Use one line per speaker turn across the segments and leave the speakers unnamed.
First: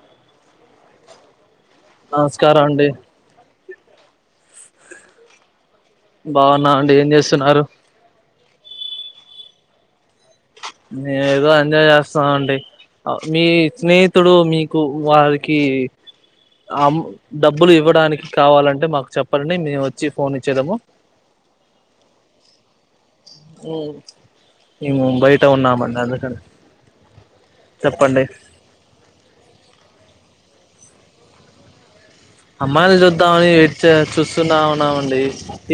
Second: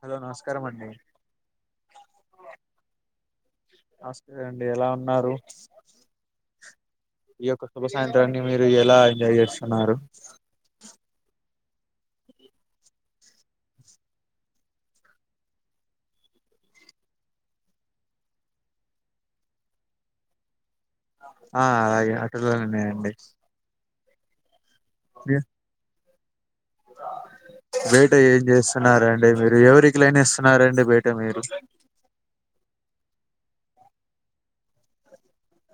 Hello! నమస్కారం అండి.
నమస్కారం అండి.
నమస్తే అండి ఎలా ఉన్నారు?
బావున్నా అండి ఏం
ఈ
చేస్తున్నారు
యొక్క శుభ సాయంత్రాన్ని మీరు ఎలా ఎంజాయ్ చేస్తున్నారు
మేం ఏదో ఎంజాయ్ చేస్తున్నాం అండి అ మీ స్నేహితుడు మీకు వారికి అమ్ డబ్బులు ఇవ్వడానికి కావాలంటే మాకు చెప్పండి మేము వచ్చి ఫోన్ ఇచ్చేదము
ఆ అలాగే అటులనే అండి
ఉమ్ మేము బయట ఉన్నామండి అందుకనె
బయట ఏం చేస్తున్నారండి మీరు ఎవరికి లైన్ ఏస్తున్నారండి బయట మీరు
అమ్మాయిలు చూద్దామని వెయిట్చె చూస్తున్నా ఉన్నామండి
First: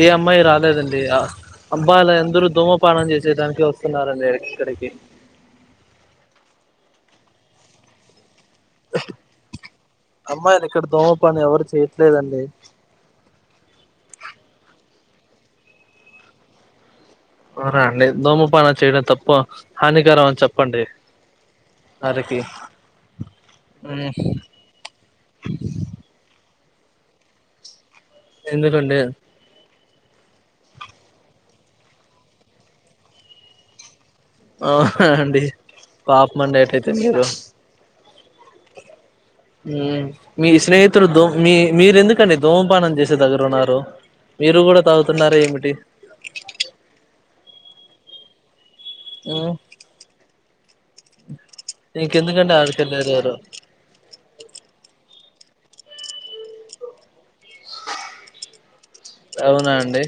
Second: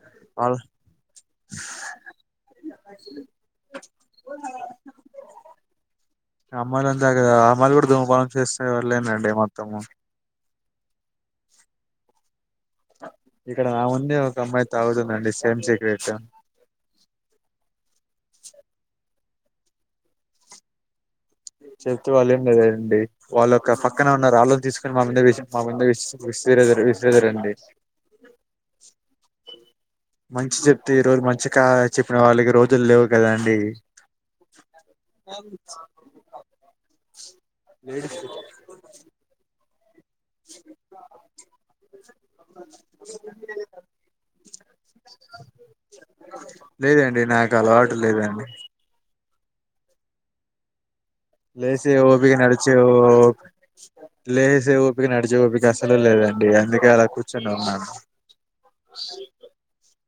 ఏ అమ్మాయి
వాళ్ళ
రాలేదండి ఆ అబ్బాయిలయందరూ ధూమపానం చేసేటానికి వస్తున్నారండి ఇక్కడికి
అమ్మాయిలు అంత అదేకదా అమ్మాయిలు కూడా ధూమపనం చేస్తేవల్లేనండి మొత్తము
అమ్మాయిలు ఇక్కడ దోమపానం ఎవరు చేయట్లేదండి
ఇక్కడ నా ముందే ఒక అమ్మాయి తాగుతుందండి సేమ్ సీగ్రేట్
అవునా అండి దూమపానం చేయడం తప్పు హానికరం అని చెప్పండి
చెప్తే
వారికి
వాళ్ళేం లేదండి వాళ్ళొ ఒక
మ్మ్
పక్కన ఉన్నారు ఆళ్లది తీసుకొని మా ముందే వేసిండ్ మా ముందే వేష్ విసిరెదరు విసిరెదరండి
ఎందుకండి
మంచి చెప్తే ఈ రోజు మంచి కా చెప్పిన వాళ్ళకి రోజులు ల్లేవు కదండి
ఆవునా అండి పాపమండి అట్లైతే మీరు
లేడీస్ కి
ఉమ్ మీ స్నేహితులు దూ మీ మీరెందుకండి ధూమపానం చేసే దగ్గర ఉన్నారు మీరు కూడా తాగుతున్నార ఏమిటి
లేదండి నాకు అలవాటు లేదండి
ఉమ్
లేేసే ఓపిక నడిచే
ఆడికెళ్ళారు
ఓపిక్ లేసే ఓపిక నడిచే ఓపిక అస్సలు లేదండి అందుకే అలా కుచ్ చొనున్నాను
అవునా అండి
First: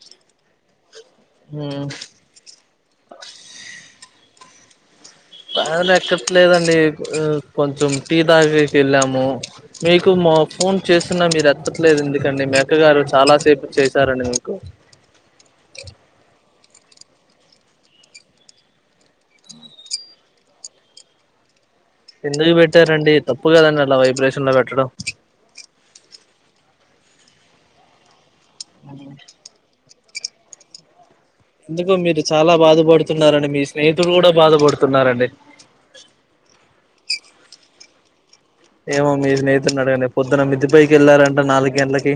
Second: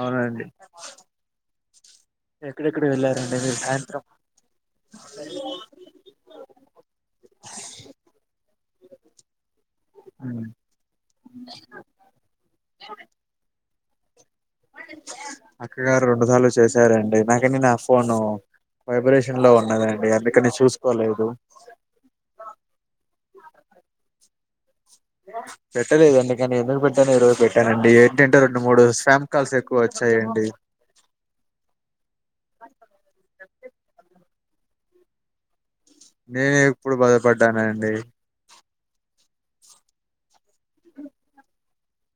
అవునండి
హ్మ్
ఎక్కడెక్కడకి వెళ్ళారండి మీరు సాయంత్రం
[unintelligible] ఎక్కట్లేదండి కొంచం టీ దాగేకి ఎళ్ళాము మీకు మా ఫోన్ చేస్తున్నా మీరు ఎత్తట్లేదు ఎందుకండి మీ అక్క గారు చాలాసేపు చేశారండి మీకు
అక్కగారు రెండు సార్లు చేసారండి నాకేమో నా ఫోను వైబ్రేషన్ లో ఉన్నదండి అందుకనె చూసుకోలేదు
ఎందుకు పెట్టారండి తప్పు కదండి అలా వైబ్రేషన్ లో పెట్టడం
పెట్టలేదండి కనీ ఎందుకు పెట్టానో ఈ రోజు పెట్టానండి ఏంటంటే రెండు మూడు స్పామ్ కాల్స్ ఎక్కువచ్ చేయండి
ఎందుకొ మీరు చాలా బాధపడుతున్నారని మీ స్నేహితులు కూడా బాధపడుతున్నారండి
నేనెప్పుడు బాధపడ్డానండి
ఏమో మీ స్నేహితున్నడగండి పొద్దున్న మిద్దె పైకెళ్ళారంట నాలుగు గంటలకి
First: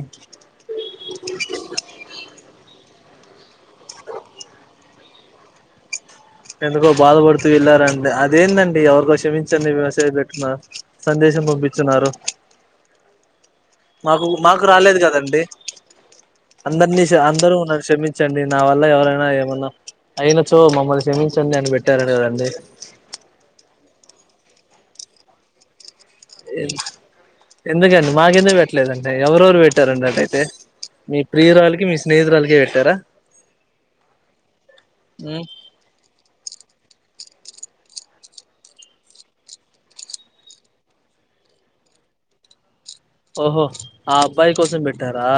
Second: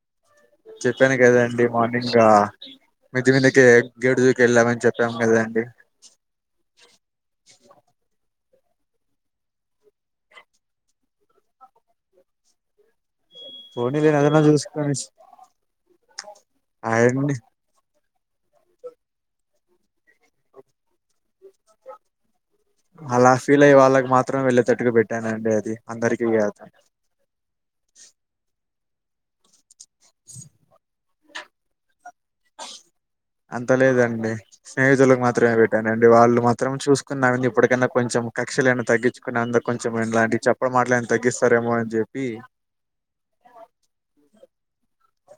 చెప్పాను కదండి మార్నింగ్ మిద్దెమీదకి గేట్ దూకి ఎళ్ళామని చెప్పాం కదండి
ఎందుకో బాధపడుతూ ఎళ్ళరండి అదేందండి ఎవరికో క్షమించండి మెసేజ్ పెట్టినా సందేశం పంపిచ్చున్నారు
పోనీలే
మాకు
ఏదైనా
మాకు
చూసుకొని
రాలేదు కదండి అందరినీ ష
అయన్ని
అందరూ నన్ను క్షమించ్ చ్చండి నా వల్ల ఎవరైనా ఏమన్నా అయిన చో మమ్మల్ని క్షమించండి అని పెట్టారన కదండి.
అలా ఫీల్ అయ్యే వాళ్ళకి మాత్రమే వెళ్ళేటట్టుగా పెట్టానండి అది అందరికి. కాదు
ఏం. ఎందుకండి మాకెందుకు పెట్టలేదండి ఎవరెవరు పెట్టారున్నట్టయితే మీ ప్రియురాలకి మీ స్నేహితురాలకి.
అంత లేదండి స్నేహితులకు మాత్రమే పెట్. వినండి వాళ్ళు మాత్రం చూసుకున్నా అండి ఇప్పటికైన్నా కొంచెం కక్షలు ఏనా తగ్గించుకుని అందరు కొంచెం ఇలాంటి చెప్. అప్పుడు మాట్లాడిని తగ్గిస్తారేమో అని చెప్పి.
ఓహో. ఆ అబ్బాయి కోసం పెట్టారా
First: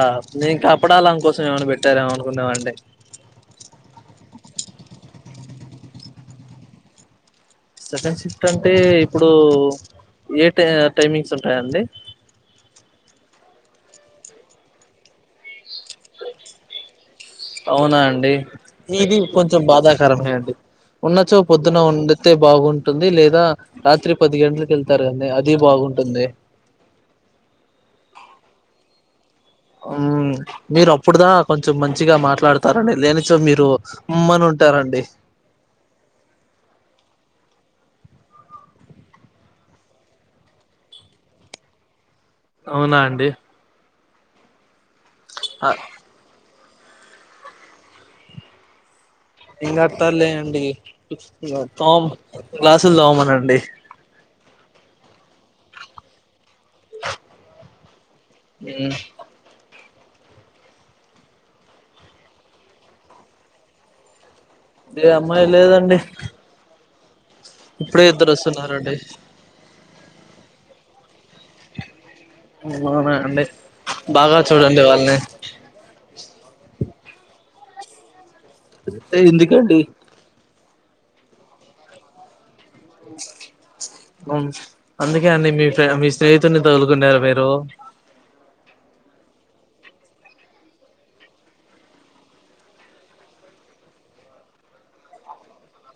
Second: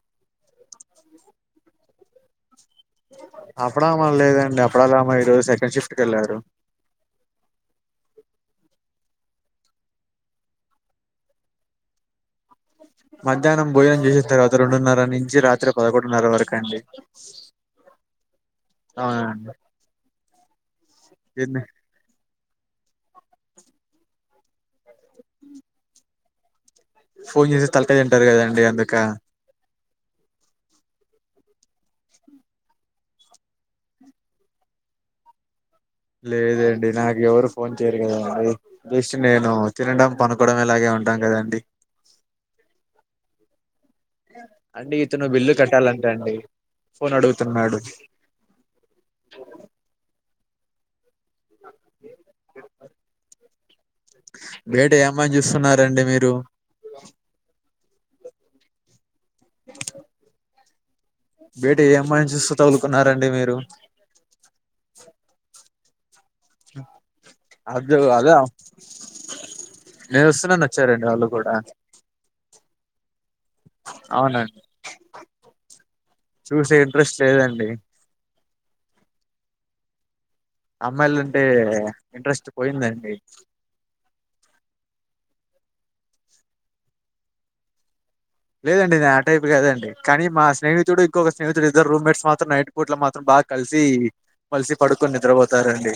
నేను కపడాలని కోసం ఏమైనా పెట్టారేమో అనుకున్నామండి.
అప్పడ అమ లేదండి అప్పడల అమా ఈరోజు సెకండ్ షిఫ్ట్కెలరు.
సెకండ్ షిఫ్ట్ అంటే ఇప్పుడు ఏ టై టైమింగ్స్ ఉంటాయండి.
మధ్యాహ్నం భోజనం చేసిన తర్వాత రెండున్నర నుంచి రాత్రి పదకొండున్నర వరకు అండి.
అవునా అండి ఇది
అవునండి
కొంచెం బాధాకరమే అండి ఉన్నచో పొద్దున ఉండ్. తె బాగుంటుంది లేదా రాత్రి పది గంటలకి వెళ్తారండి అది బాగుంటుంది.
ఫోన్ చేసి తలకయి తింటారు కదండి అందుక.
అమ్. మీరు అప్పుడుదా కొంచెం మంచిగా మాట్లాడతారండి లేనిచో మీరు ఉమ్మ్మని ఉంటారండి.
లేదండి నాకు ఎవరు ఫోన్ చేయరు కదాండి. బేస్ట్ నేను తినడం పనుకోవడం ఎలాగే ఉంటాం కదండి.
అవునా అండి.
అండి ఇతను బిల్లు కట్టాలంట అండి ఫోన్ అడుగుతున్నాడు.
ఇంకా అతారులేండి తోమ్ గ్లసులు తోమమానండి.
బయట ఏం పని చేస్తున్నారండి మీరు.
ఉమ్
బయట ఏ అమ్మాయిని చూస్తు తగులుకున్నారండి మీరు.
ఎ అమ్మాయి లేదండి.
అగ్
ఇప్పుడే ఇద్దరు
అదా.
వస్తున్నారండి
నేను వస్తున్నా అని వచ్చారండి వాళ్ళు కూడా.
అవునా అండి బాగా
అవునండి
చూడండి వాళ్ళని.
చూసే ఇంట్రెస్ట్ లేదండి.
ఎ ఎందుకండి.
అమ్మాయిలు అంటే ఇంట్రెస్ట్ పోయిందండి.
ఉమ్ అందుకే అండి మీ ఫామ్ మీ స్నేహితుని తగులుకున్నారు మీరు.
లేదండి నేను ఆ టైప్ కదండి కానీ మా స్నేహితుడు ఇంకొక స్నేహితుడు ఇద్దరు రూమ్మేట్స్ మాత్రం నైట్. పూట్ల మాత్రం బాగా కలిసి మలిసి పడుకొని నిద్రపోతారండి.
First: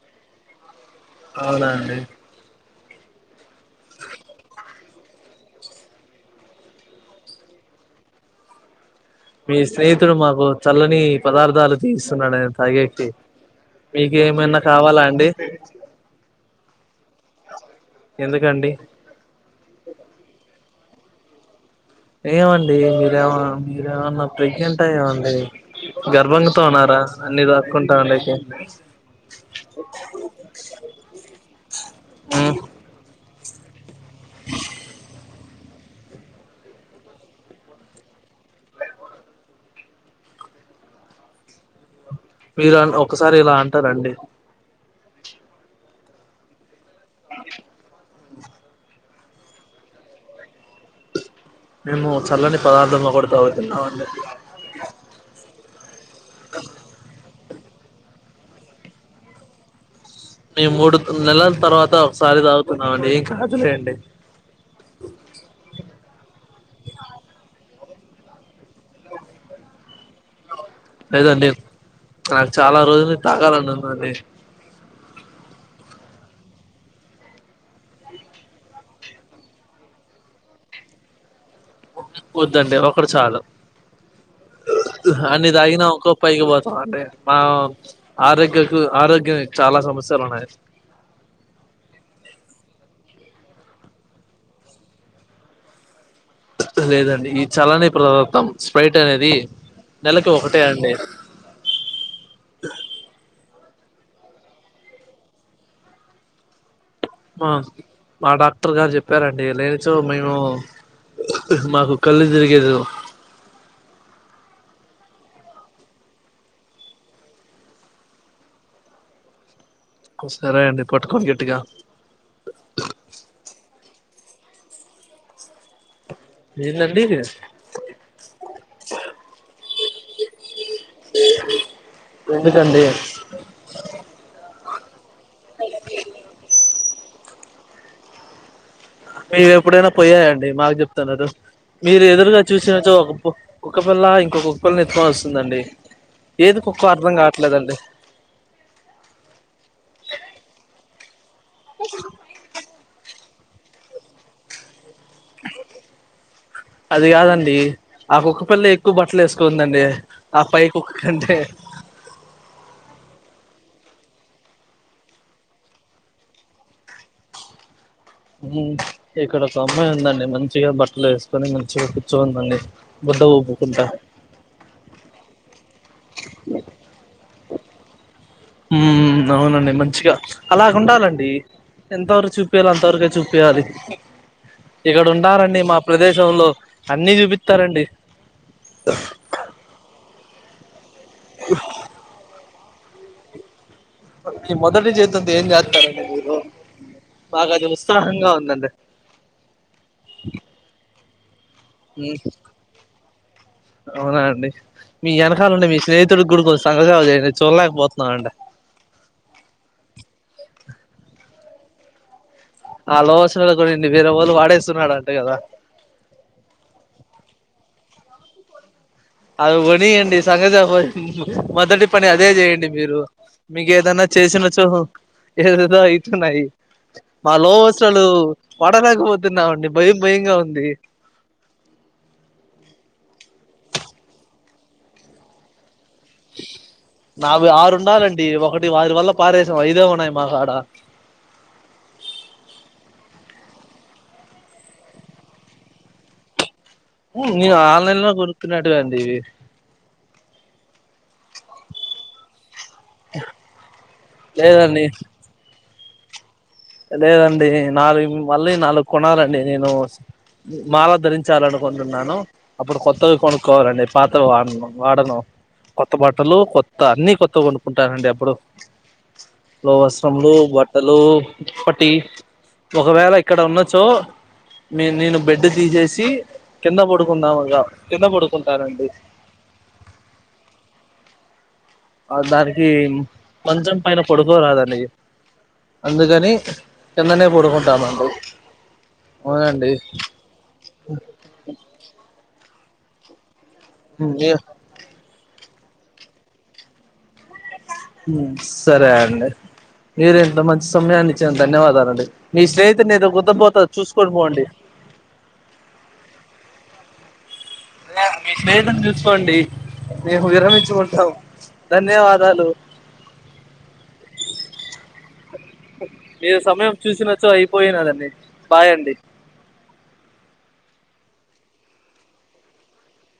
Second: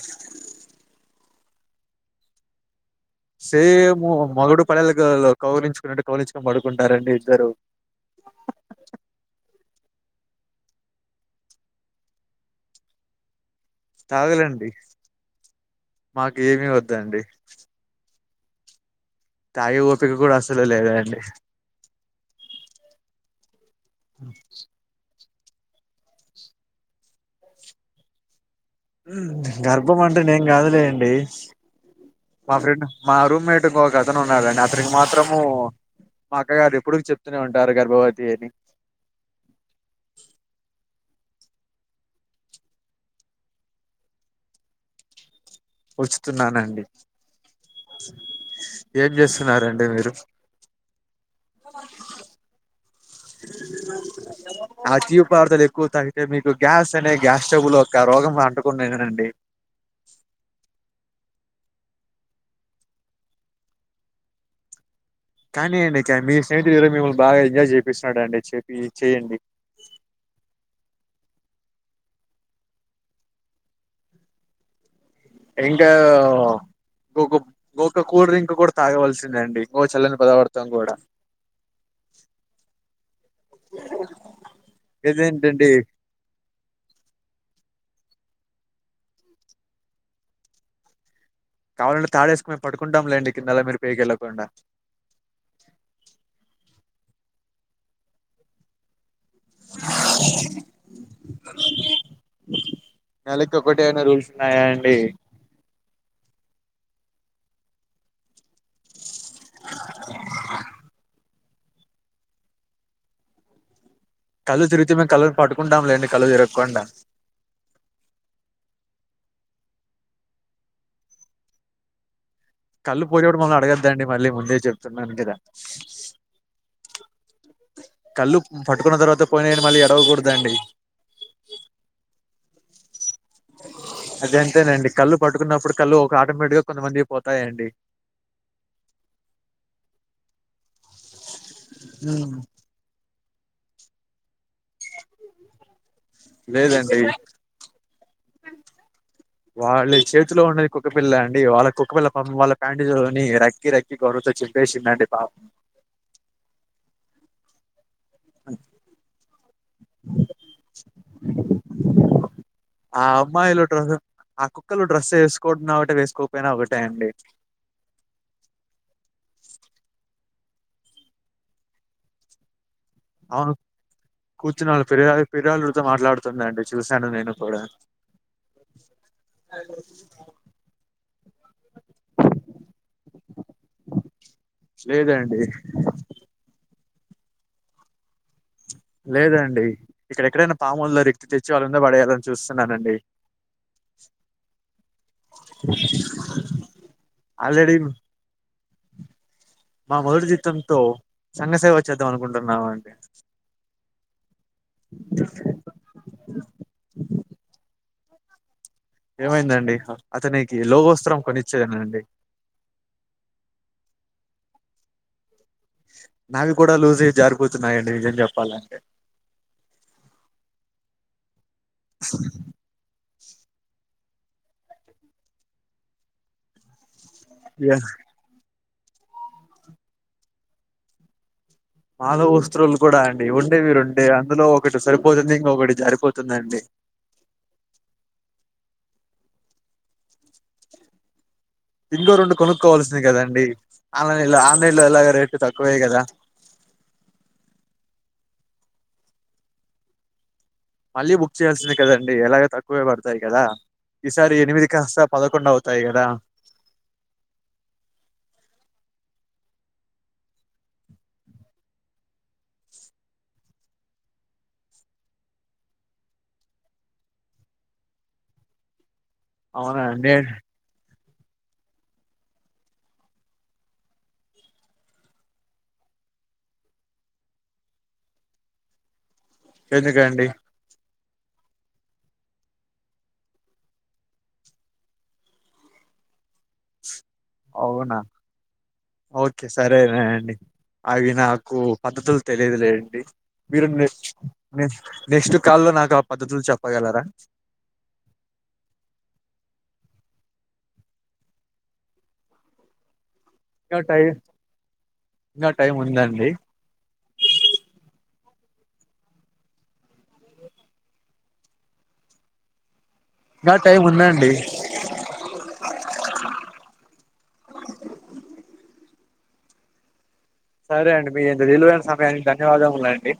అవునా అండి.
సేము మోగుడు పెళ్లలు క్ కౌలించుకున్నట్టు కౌలించుకొని పడుకుంటారండి ఇద్దరు.
మీ స్నేహితుడు మాకు చల్లని పదార్థాలు తీస్తున్నాడు నేను తాగేకి. మీకు ఏమన్నా
తాగలండి
కావాలా అండి.
మాకు ఏమీ వద్దండి
ఎందుకండి.
తాగే ఓపిక కూడా అసలు లేదాండి.
ఏమండి మీరేమ మీరేమన్నా ప్రెగ్నెంటా ఏమండి. గర్భంగాతో ఉన్నారా అన్ని దాక్కుంటా ఉన్నేకి.
గర్భం అంటే నేను కాదులెండి
మ్
మా ఫ్రెండ్. మా రూమ్మేట్కో ఒక అతను ఉన్నాడండి అతనికి మాత్రము మా అక్కగారు ఎప్పుడు చెప్తూనే ఉంటారు గర్భవతి అని
మీరన్ ఒకసారి ఇలా అంటారండి
వచ్చుతున్నానండి
[inaudible]
ఏం చేస్తున్నరండి మీరు
మేము చల్లని పదార్థంగా ఒకటి తావుతున్నామండి
ఆ తీవ పదార్థాలు ఎక్కువ తాగితే మీకు గ్యాస్ అనే గ్యాస్ట్రబుల్ యొక్క రోగం అంటుకునేదండి
మీ మూడు నెలల తర్వాత ఒకసారి తాగుతున్నామండి ఏం కాదులేండి
కానీయండి ఇ మీ స్నేహితుడు మిమల్ని బాగా ఎంజయ్ ఉన్నాడండి చెప్పి చేయండి
లేదండి నాకు చాలా రోజులనుండి తాగాలనుదండి
డ్రింకా గ గక్క కూల్ డ్రింక్ కూడా తాగవలసిందండి గోచల్లని పదార్థం కూడా
వద్దండి ఒకటి చాలు అన్ని
ఇదేంటండి
తాగినా ఒక పైకి పోతాం అండి మా ఆరోగ్యకు ఆరోగ్యం చాలా సమస్యలు ఉన్నాయి
కావాలంటే తాడేసుకొని మే పడుకుంటాంలేండి కిందొల్లు మీరు పేకి వెళ్ళకుండా
లేదండి ఈ చల్లని పదార్థం స్పైట్ అనేది నెలకి ఒకటే అండి
నలకికోకటటెనీ ఏమనా రూల్స్న్నాయా అండి
మ మా డాక్టర్ గారు చెప్పారండి లేనిచో మేము మాకు కళ్ళు తిరిగేదు
కళ్ళ తిరుగితే మేము కళ్ళలు పట్టుకుంటాం లేండి కళ్ళ తిరగకుండా
కోస్తారా ఏంది పట్టుకోని గట్టిగా
కళ్ళు పోయిన కూడా మమ్మల్ని అడగద్దండి మళ్ళీ ముందే చెప్తున్నాను కదా
లేదండి
కళ్ళు పట్టుకున్న తర్వాత పోయినాయని మళ్ళీ ఎడవకూడదండి
ఎంటిదండీ
అద అంతేనండి కళ్ళు పట్టుకున్నప్పుడు కళ్ళు ఒక ఆటోమేటిక్గా కొంతమందివి పోతాయండి
మీవి ఎప్పుడైనా పోయాయండి మాకు చెప్తున్నారు మీరు ఎదురుగా చూసి చిజు ఒక ఒక పల్ల ఇంకొకొక్క పిల్లని వెతుక్కోవల్సిందేనండి ఏది కుక్కో అర్ధం కాట్లేదండి
వాళ్ళు చేతిలో ఉన్నది కుక్కపిల్ల అండి వాళ్ళ కుక్కపిల్ల పాపం వాళ్ళ లాంటిది కొని రక్కి రక్కి గొరుతో చిపేసిందండి పా
అది కాదండి ఆ కుక్క పిల్ల ఎక్కువ బట్టలు వేసుకోందండి ఆ పై కుక్క కంటే
ఆ అమ్మాయిలు డ్రస్ ఆ కుక్కలు డ్రెస్ వేసుకో ఒకటె వేసుకోకపోయినా ఒకటేనండి
ఇక్కడ ఒకమ్మాయి ఉందండి మంచిగ బట్టలు వేసుకొని మంచిగ కూర్చోనీ ఉందండి బుడ్డు ఊప్కుంటా
కూర్చు వాళ్ళియా ఫిర్యాళ్తో మాట్లాడుతుందండి చూశాను నేను కూడా
హూ అవునండి మంచిగా అలాగ ఉండాలండి ఎంతవరకు చూపియ్యాలో అంతవరకే చూపియ్యాలి ఇక్కడ
లేదండి
ఉన్నారండి మా ప్రదేశంలో అన్ని చూపిస్తారండి
లేదండి ఇక్కడెక్కడైనా పాముల్లో రిక్తి తెచ్చి వాళ్ళ ముంద పడేయాలని చూస్తున్నానండి
ఈ మొదటి జీతంతో అంత ఏం జాస్తరండి మీరు బాగా అది
ఆల్రెడీ
ఉత్సాహంగ ఉందండి
మా మొదటి జీతంతో సంగ సేవ
ఊహు అవునా అండి మీ వెనకాలండి మీ స్నేహితుడికి గుడికి వస్తున్నాడు కదా చూడలేకపోతున్నా అండి
ఏమైందండి అతనికి లోగోస్త్రం కొనిచ్చేదేనండి
ఆ లో వస్త్రాలూ కొనండి వేరే వాళ్ళు వాడేస్తున్నాడు అంటే కదా
నావి కూడా లూజు అయి జారిపోతున్నాయండి నిజం చెప్పాలంటే
అది కొనియండి సంగ మొదటి పని అదే చేయండి మీరు మీకు ఏదన్నా చేసిన చో ఏదదో అయితున్నాయి మా లోవస్రాలు పడలేకపోతున్నామండి భయం భయంగా ఉంది
మా లోవస్త్రాలు కూడా అండి ఉండేవి రెండే అందులో ఒకటి సరిపోతుంది ఇంకొకటి జారిపోతుందండి
నావి ఆరు ఉండాలిండి ఒకటి వారి వల్ల పారేశాం ఐదే ఉన్నాయి మాకాడ
ఇంగో రెండు కొనుక్కోవాల్సింది కదండి ఆన్లైన్ లో ఆన్లైన్ లో ఎలాగొ రేట్ తక్కువే కదా
నేను ఆన్లైన్ లో కొనుక్కునేట్టు అండి
మళ్ళీ బుక్ చేయాల్సిందే కదండి ఎలాగ తక్కువే పడతాయి కదా ఈసారి ఎనిమిది
లేదండి
కాస్త పదకొండు అవుతాయి గదా
లేదండి నాలుగు మళ్ళీ నాలుగు కొనాలండి నేను మాల ధరించాలనుకుంటున్నాను అప్పుడు కొత్తవి కొనుక్కోవాలండి పాతవి వాడను వాడను కొత్త బట్టలు కొత్త అన్ని కొత్త కొనుకుంటానండి అప్పుడు లో
అవునా అండి
వస్త్రములు బట్టలు దుప్పటి ఒకవేళ ఇక్కడ ఉన్నచో మీ నేను బెడ్ తీసేసి కింద పడుకుందాంగా కింద పడుకుంటానండి
ఎందుకండి
దానికి మంచం పైన పడుక్కోరాదండి అందుకని కిందనే
అవునా
పడుకుంటామండి
ఓకే
అవునండి
సరేనండి అవి నాకు పద్ధతులు తెలియదులేండి మిర్ మిర్ మిర్ నెక్స్ట్ కాల్లో నాకు ఆ పద్ధతులు చెప్పగలరా
సరే అండి మీరు ఇంత మంచి సమయాన్ని ఇచ్చారు ధన్యవాదాలుండి మీ స్నేహితుని ఏదో కొద్ద
ఇంకా టైం ఇంకా టైం ఉందండి
మీ స్నేహితుడ్ని చూసుకోండి మేము విరమించుకుంటాం ధన్యవాదాలు
నా టైం ఉందండి
ఏ సమయం చూసినచో అయిపోయినాదండి బాయండి
సరే అండి మీరు విలువైన సమయానికి ధన్యవాదములు అండి